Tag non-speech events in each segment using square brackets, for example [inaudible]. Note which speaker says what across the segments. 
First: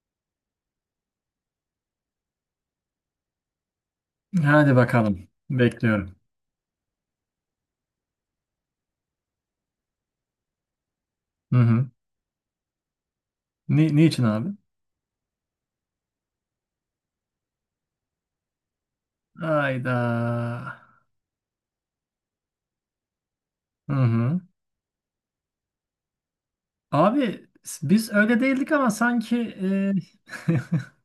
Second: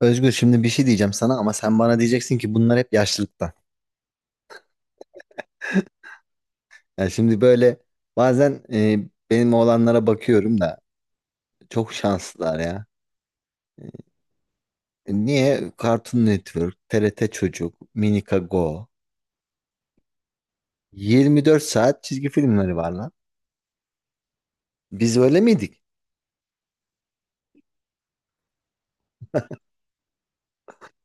Speaker 1: Özgür şimdi bir şey diyeceğim sana ama sen bana diyeceksin ki bunlar hep yaşlılıktan.
Speaker 2: Hadi bakalım. Bekliyorum.
Speaker 1: Yani şimdi böyle bazen benim oğlanlara bakıyorum da
Speaker 2: Hı hı.
Speaker 1: çok şanslılar ya.
Speaker 2: Niçin abi?
Speaker 1: E, niye? Cartoon Network, TRT Çocuk, Minika Go.
Speaker 2: Hayda.
Speaker 1: 24 saat çizgi filmleri var lan.
Speaker 2: Hı hı.
Speaker 1: Biz öyle miydik?
Speaker 2: Abi, biz öyle değildik ama sanki e, [laughs]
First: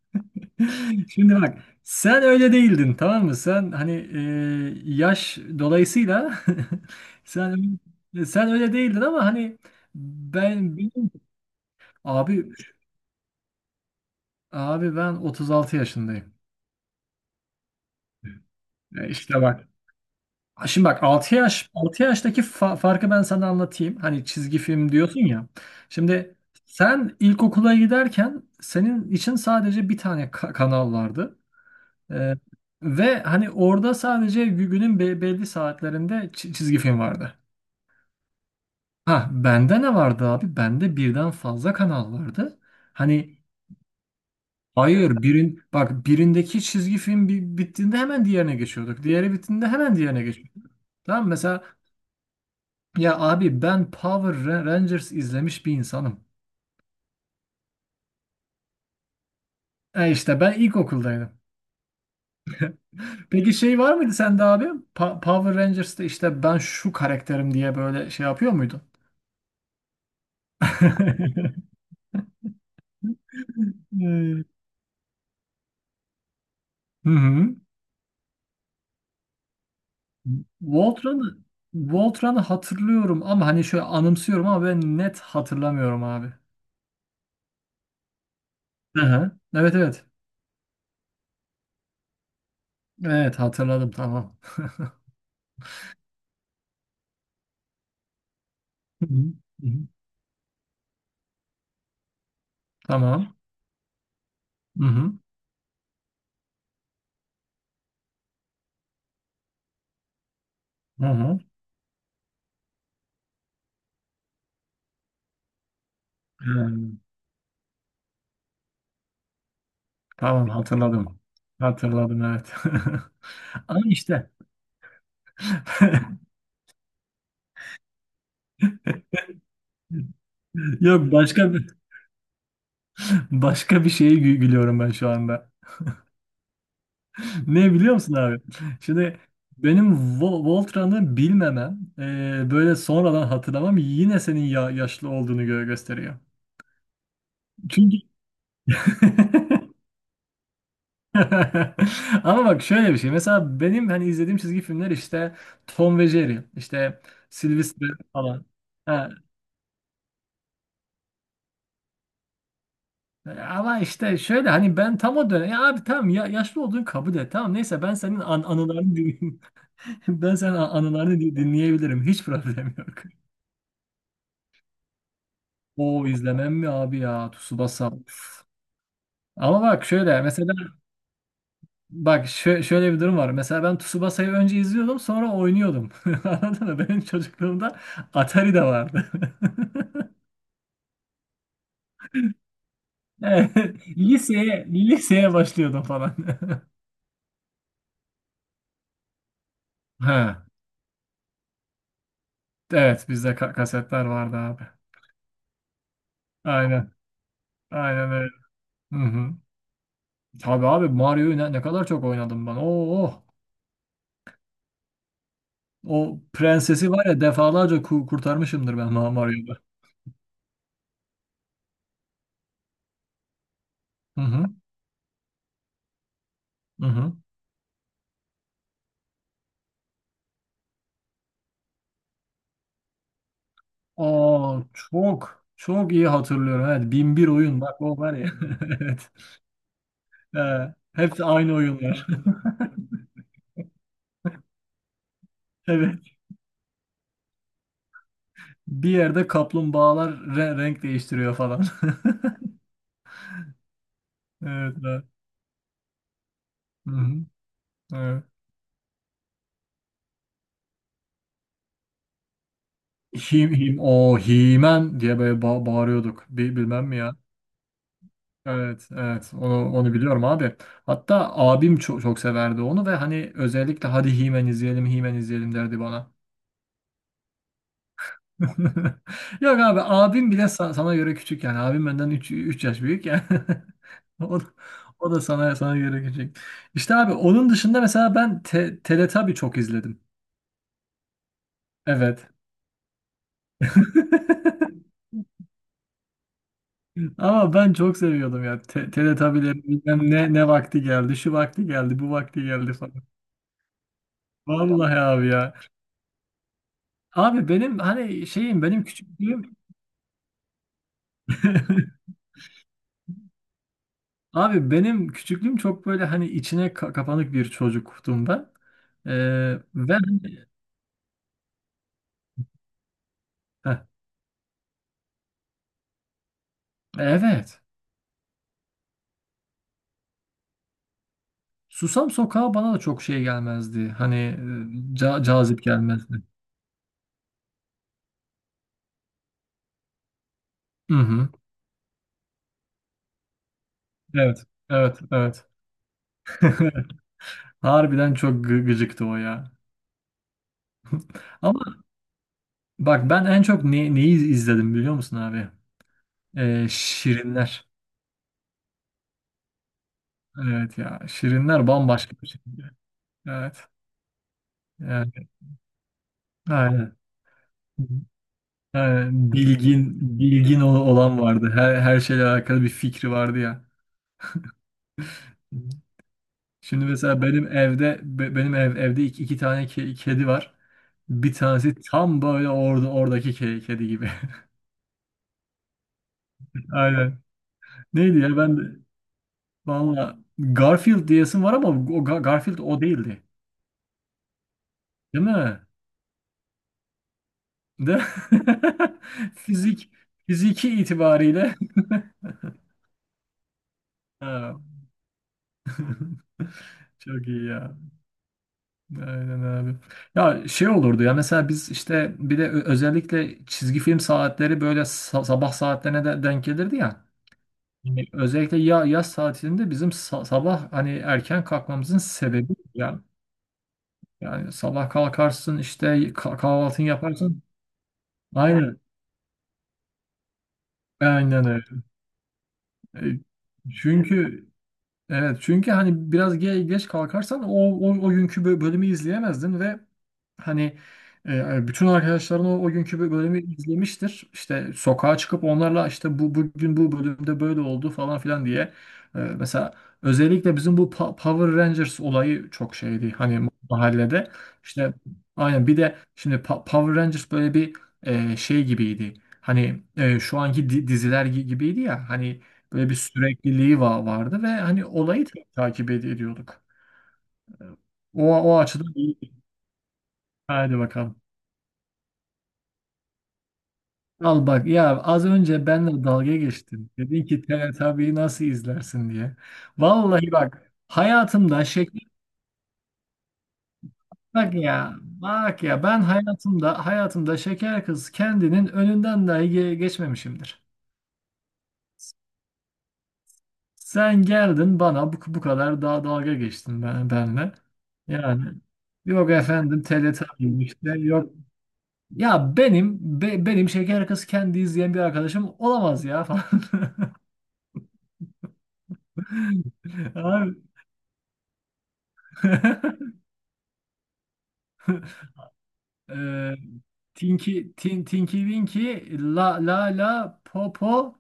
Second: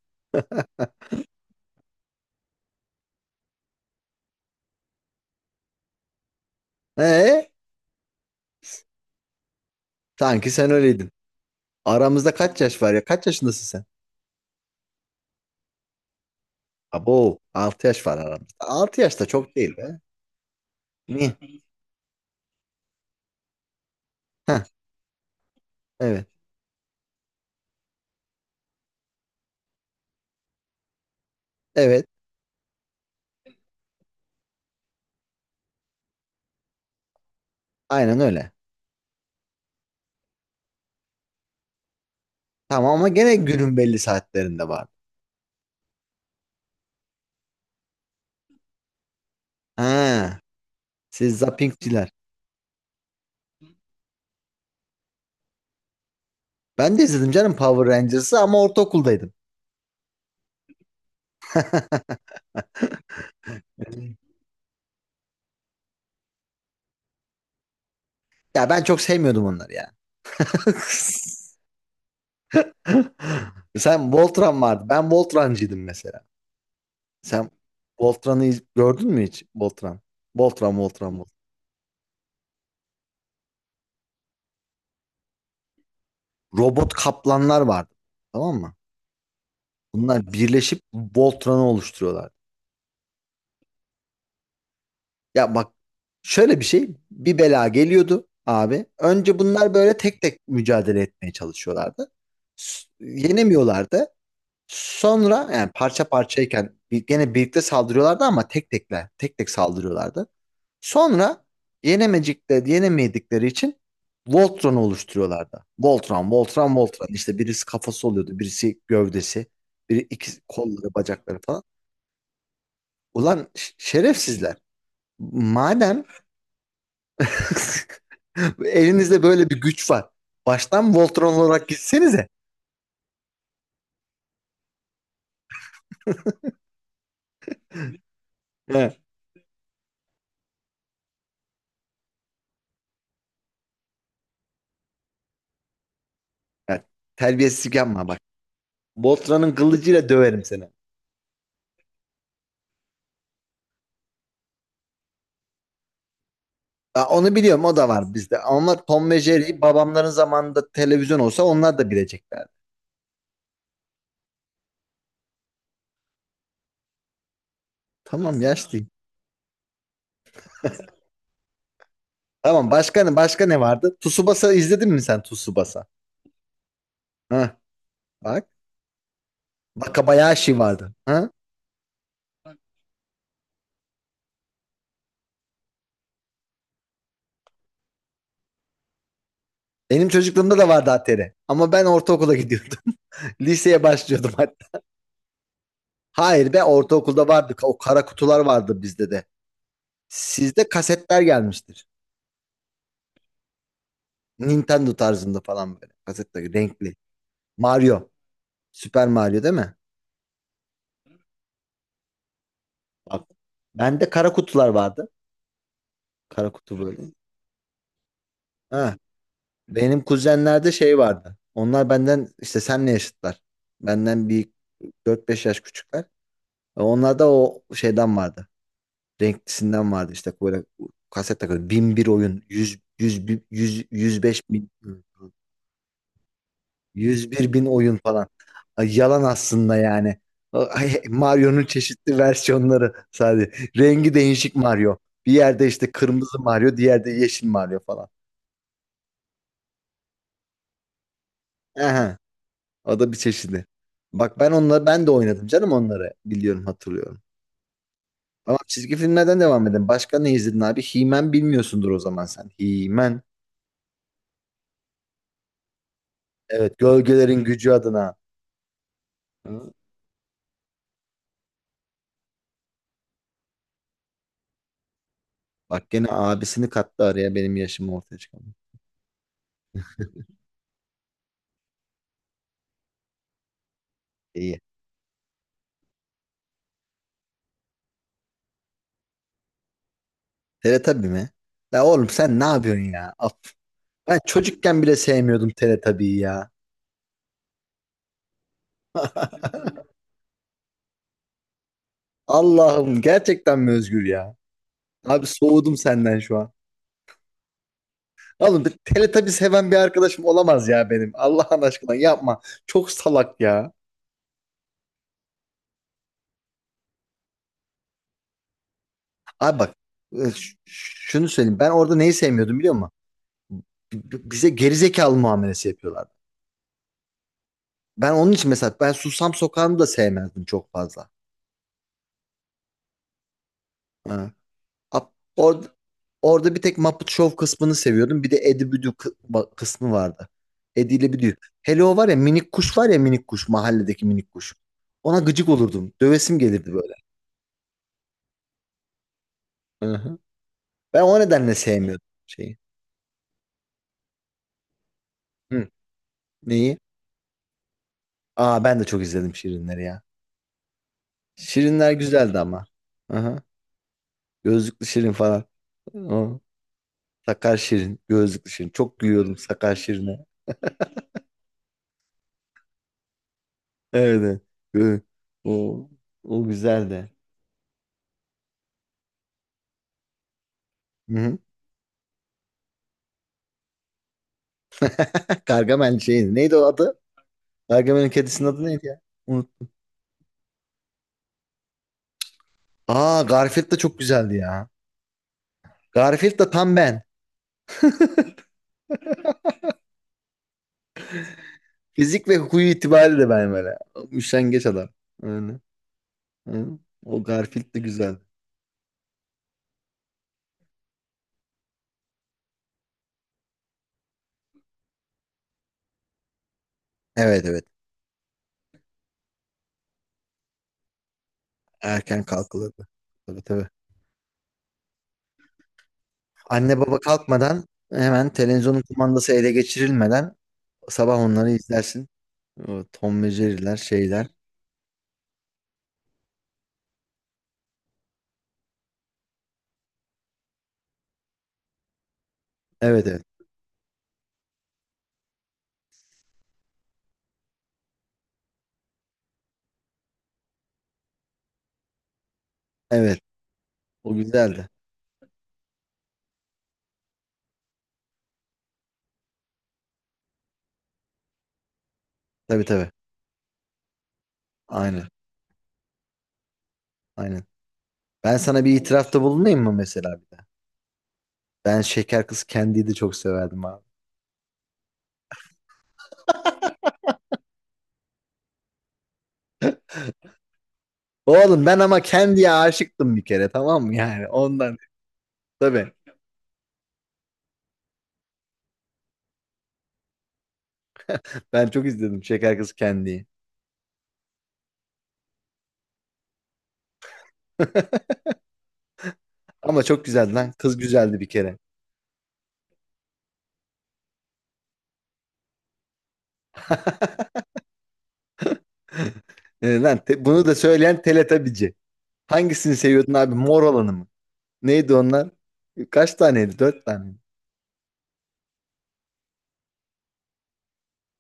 Speaker 2: şimdi bak, sen öyle değildin, tamam mı? Sen hani yaş dolayısıyla [laughs]
Speaker 1: Ee,
Speaker 2: sen sen öyle değildin ama hani
Speaker 1: Sanki sen
Speaker 2: ben
Speaker 1: öyleydin.
Speaker 2: benim
Speaker 1: Aramızda
Speaker 2: abi
Speaker 1: kaç yaş var ya? Kaç yaşındasın sen?
Speaker 2: abi ben 36 yaşındayım.
Speaker 1: Abo, 6 yaş var aramızda. Altı yaş da
Speaker 2: İşte
Speaker 1: çok
Speaker 2: bak.
Speaker 1: değil be.
Speaker 2: Şimdi bak,
Speaker 1: Niye?
Speaker 2: 6 yaştaki farkı ben sana anlatayım. Hani çizgi
Speaker 1: Heh,
Speaker 2: film diyorsun ya.
Speaker 1: evet.
Speaker 2: Şimdi sen ilkokula giderken senin için sadece bir tane kanal vardı.
Speaker 1: Evet.
Speaker 2: Ee, ve hani orada sadece günün belli saatlerinde çizgi film vardı.
Speaker 1: Aynen öyle.
Speaker 2: Ha, bende ne vardı abi? Bende birden fazla kanal vardı.
Speaker 1: Tamam ama gene
Speaker 2: Hani,
Speaker 1: günün belli saatlerinde var.
Speaker 2: hayır, bak, birindeki çizgi film bittiğinde hemen diğerine geçiyorduk. Diğeri bittiğinde hemen diğerine
Speaker 1: Ha,
Speaker 2: geçiyorduk. Tamam,
Speaker 1: siz
Speaker 2: mesela
Speaker 1: zappingçiler.
Speaker 2: ya abi, ben Power Rangers izlemiş bir insanım.
Speaker 1: Ben de izledim canım Power Rangers'ı ama ortaokuldaydım.
Speaker 2: E işte ben ilkokuldaydım. Peki şey var mıydı sende abi? Power Rangers'ta işte ben şu karakterim diye böyle şey yapıyor
Speaker 1: Ya
Speaker 2: muydun?
Speaker 1: ben çok sevmiyordum onları ya. [laughs]
Speaker 2: [laughs]
Speaker 1: Sen
Speaker 2: Hmm.
Speaker 1: Voltron vardı. Ben Voltran'cıydım mesela.
Speaker 2: Hı
Speaker 1: Sen
Speaker 2: hı.
Speaker 1: Voltran'ı gördün mü hiç? Voltran. Voltran, Voltran, Voltran.
Speaker 2: Voltran'ı Voltran'ı hatırlıyorum ama hani şöyle anımsıyorum, ama ben net hatırlamıyorum abi.
Speaker 1: Robot kaplanlar vardı. Tamam mı?
Speaker 2: Hı hı. Evet, evet.
Speaker 1: Bunlar birleşip Voltran'ı oluşturuyorlar.
Speaker 2: Evet, hatırladım, tamam.
Speaker 1: Ya bak, şöyle bir şey. Bir bela geliyordu abi.
Speaker 2: Hı hı.
Speaker 1: Önce
Speaker 2: Hı
Speaker 1: bunlar
Speaker 2: hı.
Speaker 1: böyle tek tek mücadele etmeye çalışıyorlardı.
Speaker 2: Tamam.
Speaker 1: Yenemiyorlardı.
Speaker 2: Hı hı.
Speaker 1: Sonra yani parça parçayken gene birlikte saldırıyorlardı ama tek tekler, tek tek saldırıyorlardı.
Speaker 2: Hı hı.
Speaker 1: Sonra yenemedikleri için Voltron'u oluşturuyorlardı. Voltron, Voltron,
Speaker 2: Hmm.
Speaker 1: Voltron. İşte birisi kafası oluyordu, birisi gövdesi, biri iki
Speaker 2: Tamam,
Speaker 1: kolları,
Speaker 2: hatırladım.
Speaker 1: bacakları falan.
Speaker 2: Hatırladım, evet.
Speaker 1: Ulan
Speaker 2: [laughs] Ama işte
Speaker 1: şerefsizler. Madem
Speaker 2: [laughs]
Speaker 1: [laughs] elinizde böyle bir güç var. Baştan
Speaker 2: yok,
Speaker 1: Voltron
Speaker 2: başka
Speaker 1: olarak
Speaker 2: bir
Speaker 1: gitsenize.
Speaker 2: başka bir şeye gülüyorum ben şu anda. Ne biliyor musun abi?
Speaker 1: He.
Speaker 2: Şimdi benim Voltran'ı bilmemem, böyle sonradan hatırlamam yine senin ya yaşlı olduğunu gösteriyor.
Speaker 1: Yani terbiyesizlik
Speaker 2: Çünkü
Speaker 1: yapma bak. Voltron'un
Speaker 2: [laughs]
Speaker 1: kılıcıyla döverim seni.
Speaker 2: ama bak, şöyle bir şey. Mesela benim hani izlediğim çizgi filmler işte Tom ve Jerry, işte
Speaker 1: Ya onu biliyorum, o da
Speaker 2: Sylvester
Speaker 1: var bizde.
Speaker 2: falan.
Speaker 1: Ama Tom ve Jerry babamların zamanında televizyon olsa onlar da bileceklerdi.
Speaker 2: Ama işte şöyle, hani ben tam o dönem, ya abi tamam ya, yaşlı olduğunu kabul et, tamam, neyse, ben senin
Speaker 1: Tamam, aslında yaşlıyım.
Speaker 2: anılarını dinleyeyim. [laughs] Ben senin anılarını dinleyebilirim, hiç
Speaker 1: Tamam,
Speaker 2: problem yok.
Speaker 1: başka ne vardı? Tsubasa izledin mi sen, Tsubasa?
Speaker 2: O izlemem mi abi ya,
Speaker 1: Ha,
Speaker 2: Tsubasa. Üf.
Speaker 1: bak.
Speaker 2: Ama bak şöyle mesela,
Speaker 1: Wakabayashi vardı. Ha?
Speaker 2: bak, şöyle bir durum var. Mesela ben Tsubasa'yı önce izliyordum, sonra oynuyordum. [laughs] Anladın mı? Benim çocukluğumda Atari de vardı.
Speaker 1: Benim
Speaker 2: [laughs]
Speaker 1: çocukluğumda da vardı Atari. Ama ben ortaokula gidiyordum. [laughs]
Speaker 2: Evet,
Speaker 1: Liseye başlıyordum
Speaker 2: liseye
Speaker 1: hatta.
Speaker 2: liseye başlıyordum falan.
Speaker 1: Hayır be,
Speaker 2: [laughs]
Speaker 1: ortaokulda vardı. O kara kutular vardı bizde de.
Speaker 2: Ha,
Speaker 1: Sizde kasetler gelmiştir.
Speaker 2: evet, bizde kasetler vardı abi.
Speaker 1: Nintendo tarzında falan böyle. Kasetler
Speaker 2: Aynen.
Speaker 1: renkli. Mario.
Speaker 2: Aynen öyle. Hı
Speaker 1: Süper
Speaker 2: hı.
Speaker 1: Mario değil mi?
Speaker 2: Tabii abi, Mario'yu ne kadar çok oynadım ben. Oo, oh.
Speaker 1: Bak, bende kara kutular vardı.
Speaker 2: O
Speaker 1: Kara kutu
Speaker 2: prensesi
Speaker 1: böyle.
Speaker 2: var ya, defalarca kurtarmışımdır ben
Speaker 1: Ha,
Speaker 2: Mario'da.
Speaker 1: benim kuzenlerde şey vardı. Onlar benden işte senle yaşıtlar.
Speaker 2: Hı
Speaker 1: Benden
Speaker 2: hı.
Speaker 1: bir 4-5 yaş küçükler.
Speaker 2: Hı hı.
Speaker 1: Onlarda o şeyden vardı. Renklisinden vardı, işte böyle kaset takıyordu. Bin bir oyun, 100, 100 105
Speaker 2: Aa,
Speaker 1: bin,
Speaker 2: çok çok iyi hatırlıyorum. Evet, 1001
Speaker 1: 101
Speaker 2: oyun,
Speaker 1: bin
Speaker 2: bak
Speaker 1: oyun
Speaker 2: o var
Speaker 1: falan.
Speaker 2: ya. [laughs]
Speaker 1: Ay,
Speaker 2: Evet.
Speaker 1: yalan aslında yani.
Speaker 2: He,
Speaker 1: Ay,
Speaker 2: hepsi aynı
Speaker 1: Mario'nun
Speaker 2: oyunlar.
Speaker 1: çeşitli
Speaker 2: [laughs]
Speaker 1: versiyonları sadece. Rengi değişik Mario. Bir yerde işte
Speaker 2: Evet.
Speaker 1: kırmızı Mario, diğerde yeşil Mario falan.
Speaker 2: Bir yerde kaplumbağalar renk değiştiriyor falan.
Speaker 1: Aha,
Speaker 2: [laughs]
Speaker 1: o da bir çeşidi. Bak, ben
Speaker 2: Evet.
Speaker 1: onları
Speaker 2: Evet.
Speaker 1: ben de oynadım canım, onları biliyorum,
Speaker 2: Hı hı.
Speaker 1: hatırlıyorum.
Speaker 2: Evet.
Speaker 1: Ama çizgi filmlerden devam edelim. Başka ne izledin abi? He-Man bilmiyorsundur o zaman sen. He-Man.
Speaker 2: Him, o Himen diye böyle bağırıyorduk.
Speaker 1: Evet,
Speaker 2: Bilmem mi ya.
Speaker 1: gölgelerin gücü adına.
Speaker 2: Evet, evet.
Speaker 1: Hı?
Speaker 2: Onu biliyorum abi. Hatta abim çok, çok severdi onu ve hani, özellikle "hadi Himen izleyelim, Himen izleyelim" derdi
Speaker 1: Bak, gene
Speaker 2: bana.
Speaker 1: abisini kattı araya, benim yaşımı ortaya çıkardı.
Speaker 2: [laughs] Yok abi, abim bile sana göre küçük yani. Abim benden üç yaş büyük yani. [laughs] O,
Speaker 1: İyi.
Speaker 2: o da sana göre küçük. İşte abi, onun dışında mesela ben Teletubby çok izledim.
Speaker 1: Teletabi mi? La oğlum,
Speaker 2: Evet.
Speaker 1: sen ne yapıyorsun ya? Af. Ben
Speaker 2: [laughs]
Speaker 1: çocukken bile sevmiyordum Teletabi'yi ya.
Speaker 2: Ama ben çok seviyordum ya.
Speaker 1: [laughs]
Speaker 2: Teletubby'lerin bilmem ne, vakti geldi, şu vakti geldi, bu vakti geldi
Speaker 1: Allah'ım,
Speaker 2: falan.
Speaker 1: gerçekten mi Özgür ya?
Speaker 2: Vallahi
Speaker 1: Abi,
Speaker 2: abi ya.
Speaker 1: soğudum senden şu an.
Speaker 2: Abi, benim hani şeyim,
Speaker 1: Oğlum, bir
Speaker 2: benim
Speaker 1: Teletubbies
Speaker 2: küçüklüğüm
Speaker 1: seven bir arkadaşım olamaz ya benim. Allah'ın aşkına
Speaker 2: [laughs]
Speaker 1: yapma. Çok salak ya.
Speaker 2: abi, benim küçüklüğüm çok böyle hani içine kapanık bir çocuktum ben. Ee,
Speaker 1: Abi bak,
Speaker 2: ve hani,
Speaker 1: şunu söyleyeyim. Ben orada neyi sevmiyordum biliyor musun?
Speaker 2: heh,
Speaker 1: Bize gerizekalı muamelesi yapıyorlardı.
Speaker 2: evet.
Speaker 1: Ben onun için mesela, ben Susam Sokağı'nı da sevmezdim çok fazla.
Speaker 2: Susam Sokağı bana da çok şey gelmezdi. Hani
Speaker 1: Ha. Ab-
Speaker 2: cazip
Speaker 1: Orada,
Speaker 2: gelmezdi.
Speaker 1: orada bir tek Muppet Show kısmını seviyordum. Bir de Eddie Büdü kısmı vardı.
Speaker 2: Hı
Speaker 1: Eddie ile
Speaker 2: hı.
Speaker 1: Büdü. Hele o var ya minik kuş, var ya minik kuş. Mahalledeki minik
Speaker 2: Evet.
Speaker 1: kuş.
Speaker 2: Evet,
Speaker 1: Ona
Speaker 2: evet.
Speaker 1: gıcık olurdum. Dövesim gelirdi
Speaker 2: [laughs] Harbiden çok gıcıktı o ya.
Speaker 1: böyle. Ben o nedenle
Speaker 2: Ama
Speaker 1: sevmiyordum şeyi.
Speaker 2: bak, ben en çok neyi izledim biliyor musun abi?
Speaker 1: Hı. Neyi?
Speaker 2: Şirinler.
Speaker 1: Aa, ben de çok izledim Şirinleri ya.
Speaker 2: Evet ya. Şirinler
Speaker 1: Şirinler
Speaker 2: bambaşka bir
Speaker 1: güzeldi
Speaker 2: şey.
Speaker 1: ama. Aha.
Speaker 2: Evet.
Speaker 1: Gözlüklü Şirin
Speaker 2: Evet.
Speaker 1: falan. O.
Speaker 2: Aynen.
Speaker 1: Sakar Şirin, gözlüklü Şirin. Çok
Speaker 2: Ha,
Speaker 1: gülüyordum Sakar
Speaker 2: bilgin
Speaker 1: Şirin'e.
Speaker 2: bilgin olan vardı. Her şeyle alakalı bir fikri vardı ya.
Speaker 1: Evet. Evet. O, o
Speaker 2: Şimdi
Speaker 1: güzeldi.
Speaker 2: mesela benim evde be- benim ev, evde iki tane kedi var.
Speaker 1: Hı
Speaker 2: Bir
Speaker 1: hı.
Speaker 2: tanesi tam böyle oradaki kedi gibi.
Speaker 1: [laughs] Gargamel şeydi. Neydi o
Speaker 2: [laughs]
Speaker 1: adı?
Speaker 2: Aynen.
Speaker 1: Gargamel'in
Speaker 2: Neydi ya,
Speaker 1: kedisinin
Speaker 2: ben de
Speaker 1: adı neydi ya? Unut.
Speaker 2: valla Garfield diyesim var ama o Garfield o
Speaker 1: Aa,
Speaker 2: değildi.
Speaker 1: Garfield da çok güzeldi ya.
Speaker 2: Değil mi?
Speaker 1: Garfield da tam ben.
Speaker 2: De [laughs] fizik fiziki itibariyle
Speaker 1: Fizik
Speaker 2: [laughs]
Speaker 1: ve huyu itibariyle ben böyle.
Speaker 2: ha.
Speaker 1: Üşengeç adam. Öyle.
Speaker 2: [laughs]
Speaker 1: Hı. O
Speaker 2: Çok iyi
Speaker 1: Garfield
Speaker 2: ya.
Speaker 1: de güzel.
Speaker 2: Aynen abi. Ya şey olurdu ya, mesela biz işte bir de özellikle çizgi film saatleri böyle sabah saatlerine de denk gelirdi ya.
Speaker 1: Evet, evet.
Speaker 2: Yani özellikle yaz saatinde bizim sabah hani erken kalkmamızın
Speaker 1: Erken
Speaker 2: sebebi
Speaker 1: kalkılırdı.
Speaker 2: ya.
Speaker 1: Tabii tabii.
Speaker 2: Yani sabah kalkarsın işte,
Speaker 1: Anne
Speaker 2: kahvaltını
Speaker 1: baba
Speaker 2: yaparsın.
Speaker 1: kalkmadan, hemen
Speaker 2: Aynen.
Speaker 1: televizyonun kumandası ele geçirilmeden sabah
Speaker 2: Aynen
Speaker 1: onları
Speaker 2: öyle.
Speaker 1: izlersin. O
Speaker 2: E,
Speaker 1: Tom ve Jerry'ler, şeyler.
Speaker 2: Çünkü Evet, çünkü hani biraz geç kalkarsan o günkü bölümü izleyemezdin ve hani bütün arkadaşların o günkü
Speaker 1: Evet, evet.
Speaker 2: bölümü izlemiştir. İşte sokağa çıkıp onlarla işte, bugün bu bölümde böyle oldu" falan filan diye. Mesela özellikle bizim bu Power Rangers olayı çok şeydi
Speaker 1: Evet.
Speaker 2: hani
Speaker 1: O
Speaker 2: mahallede.
Speaker 1: güzeldi.
Speaker 2: İşte aynen, bir de şimdi Power Rangers böyle bir şey gibiydi. Hani şu anki diziler gibiydi ya hani.
Speaker 1: Tabii
Speaker 2: Böyle
Speaker 1: tabii.
Speaker 2: bir sürekliliği vardı ve hani
Speaker 1: Aynen.
Speaker 2: olayı takip ediyorduk.
Speaker 1: Aynen.
Speaker 2: O,
Speaker 1: Ben
Speaker 2: o
Speaker 1: sana bir
Speaker 2: açıdan iyi.
Speaker 1: itirafta bulunayım mı mesela bir de?
Speaker 2: Hadi bakalım.
Speaker 1: Ben Şeker Kız Candy'yi de çok severdim abi.
Speaker 2: Al bak ya, az önce benle dalga geçtin. Dedin ki Teletubbies'i nasıl izlersin diye. Vallahi bak,
Speaker 1: Oğlum,
Speaker 2: hayatımda
Speaker 1: ben
Speaker 2: şeker
Speaker 1: ama Candy'ye aşıktım bir kere, tamam mı, yani
Speaker 2: bak
Speaker 1: ondan.
Speaker 2: ya bak ya
Speaker 1: Tabii.
Speaker 2: ben hayatımda şeker kız kendinin önünden dahi geçmemişimdir.
Speaker 1: Ben çok izledim Şeker Kız Candy'yi.
Speaker 2: Sen geldin bana bu kadar daha dalga geçtin benle.
Speaker 1: [laughs]
Speaker 2: Yani, yok efendim
Speaker 1: Ama çok güzeldi lan.
Speaker 2: Teletubbies
Speaker 1: Kız
Speaker 2: işte,
Speaker 1: güzeldi bir
Speaker 2: yok,
Speaker 1: kere.
Speaker 2: ya benim benim şeker kız kendi izleyen bir arkadaşım olamaz ya falan.
Speaker 1: [laughs] E, lan
Speaker 2: [laughs]
Speaker 1: bunu da
Speaker 2: Abi.
Speaker 1: söyleyen Teletabici. Hangisini seviyordun
Speaker 2: [laughs]
Speaker 1: abi? Mor olanı mı? Neydi onlar? Kaç
Speaker 2: Eee,
Speaker 1: taneydi? Dört tane mi?
Speaker 2: Tinky Winky, La La, La Popo,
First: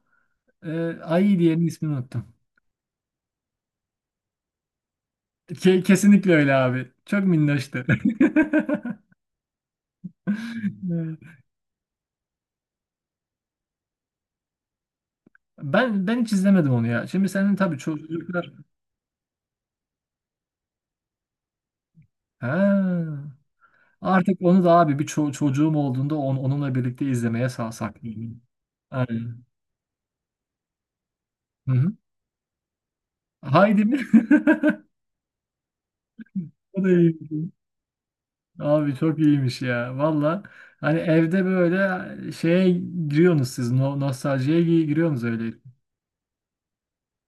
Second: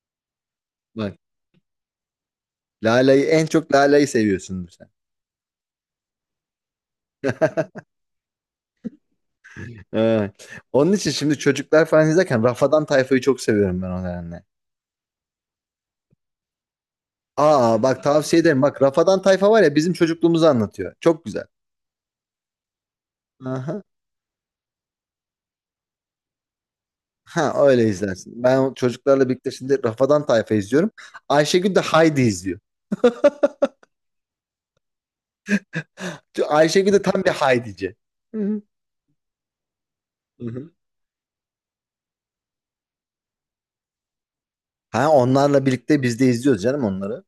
Speaker 1: Bak.
Speaker 2: Ayı diyenin ismini unuttum.
Speaker 1: Lala'yı, en çok Lala'yı seviyorsundur sen.
Speaker 2: Kesinlikle öyle abi. Çok minnoştu. [laughs]
Speaker 1: Evet. Onun için
Speaker 2: Evet.
Speaker 1: şimdi çocuklar falan izlerken Rafadan Tayfa'yı çok seviyorum ben, o nedenle.
Speaker 2: Ben hiç izlemedim onu ya. Şimdi senin tabii
Speaker 1: Aa, bak tavsiye
Speaker 2: çocuklar.
Speaker 1: ederim. Bak, Rafadan Tayfa var ya, bizim çocukluğumuzu anlatıyor. Çok güzel.
Speaker 2: Ha.
Speaker 1: Aha.
Speaker 2: Artık onu da abi, bir çocuğum olduğunda onunla birlikte izlemeye
Speaker 1: Ha,
Speaker 2: sağ
Speaker 1: öyle izlersin.
Speaker 2: saklayayım.
Speaker 1: Ben o çocuklarla
Speaker 2: Aynen.
Speaker 1: birlikte şimdi Rafadan Tayfa izliyorum.
Speaker 2: Hı
Speaker 1: Ayşegül de
Speaker 2: hı.
Speaker 1: Haydi izliyor.
Speaker 2: Haydi mi? [laughs] O da
Speaker 1: Ayşegül de
Speaker 2: iyi.
Speaker 1: tam bir Haydici. Hı
Speaker 2: Abi çok iyiymiş ya. Valla,
Speaker 1: hı.
Speaker 2: hani evde böyle şeye giriyorsunuz siz. No nostaljiye
Speaker 1: Ha,
Speaker 2: giriyorsunuz öyle.
Speaker 1: onlarla birlikte biz de izliyoruz canım onları.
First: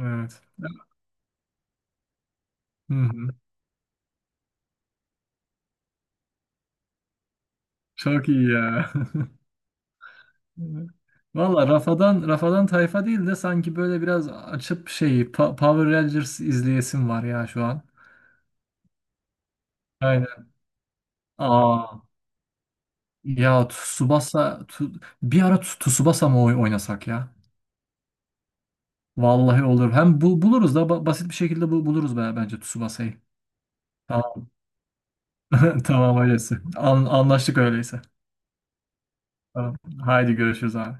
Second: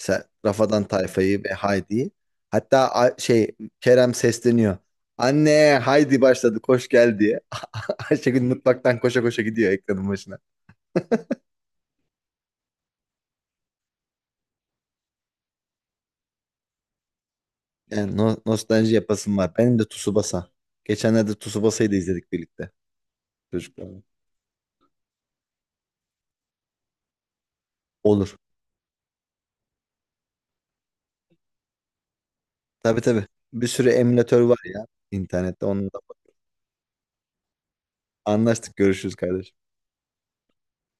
Speaker 1: Mesela
Speaker 2: Evet.
Speaker 1: Rafadan Tayfa'yı ve Haydi'yi. Hatta
Speaker 2: Hı hı.
Speaker 1: şey, Kerem sesleniyor. Anne, Haydi başladı, koş gel diye. [laughs]
Speaker 2: Çok
Speaker 1: Ayşegül
Speaker 2: iyi ya.
Speaker 1: mutfaktan koşa koşa gidiyor ekranın başına.
Speaker 2: [laughs] Valla, Rafadan tayfa değil de sanki böyle biraz açıp şeyi, Power Rangers izleyesim var ya şu an.
Speaker 1: Yani nostalji yapasım var. Benim de
Speaker 2: Aynen.
Speaker 1: Tsubasa. Geçenlerde Tsubasa'yı da
Speaker 2: Aa
Speaker 1: izledik birlikte
Speaker 2: ya,
Speaker 1: çocuklarla.
Speaker 2: Bir ara Tsubasa mı oynasak ya?
Speaker 1: Olur.
Speaker 2: Vallahi olur. Hem buluruz da basit bir şekilde buluruz bence
Speaker 1: Tabii
Speaker 2: Tsubasa'yı.
Speaker 1: tabii. Bir sürü emülatör
Speaker 2: Tamam,
Speaker 1: var ya internette.
Speaker 2: [laughs]
Speaker 1: Onunla
Speaker 2: tamam öyleyse. Anlaştık öyleyse.
Speaker 1: anlaştık. Görüşürüz kardeşim.
Speaker 2: Tamam. Haydi görüşürüz abi.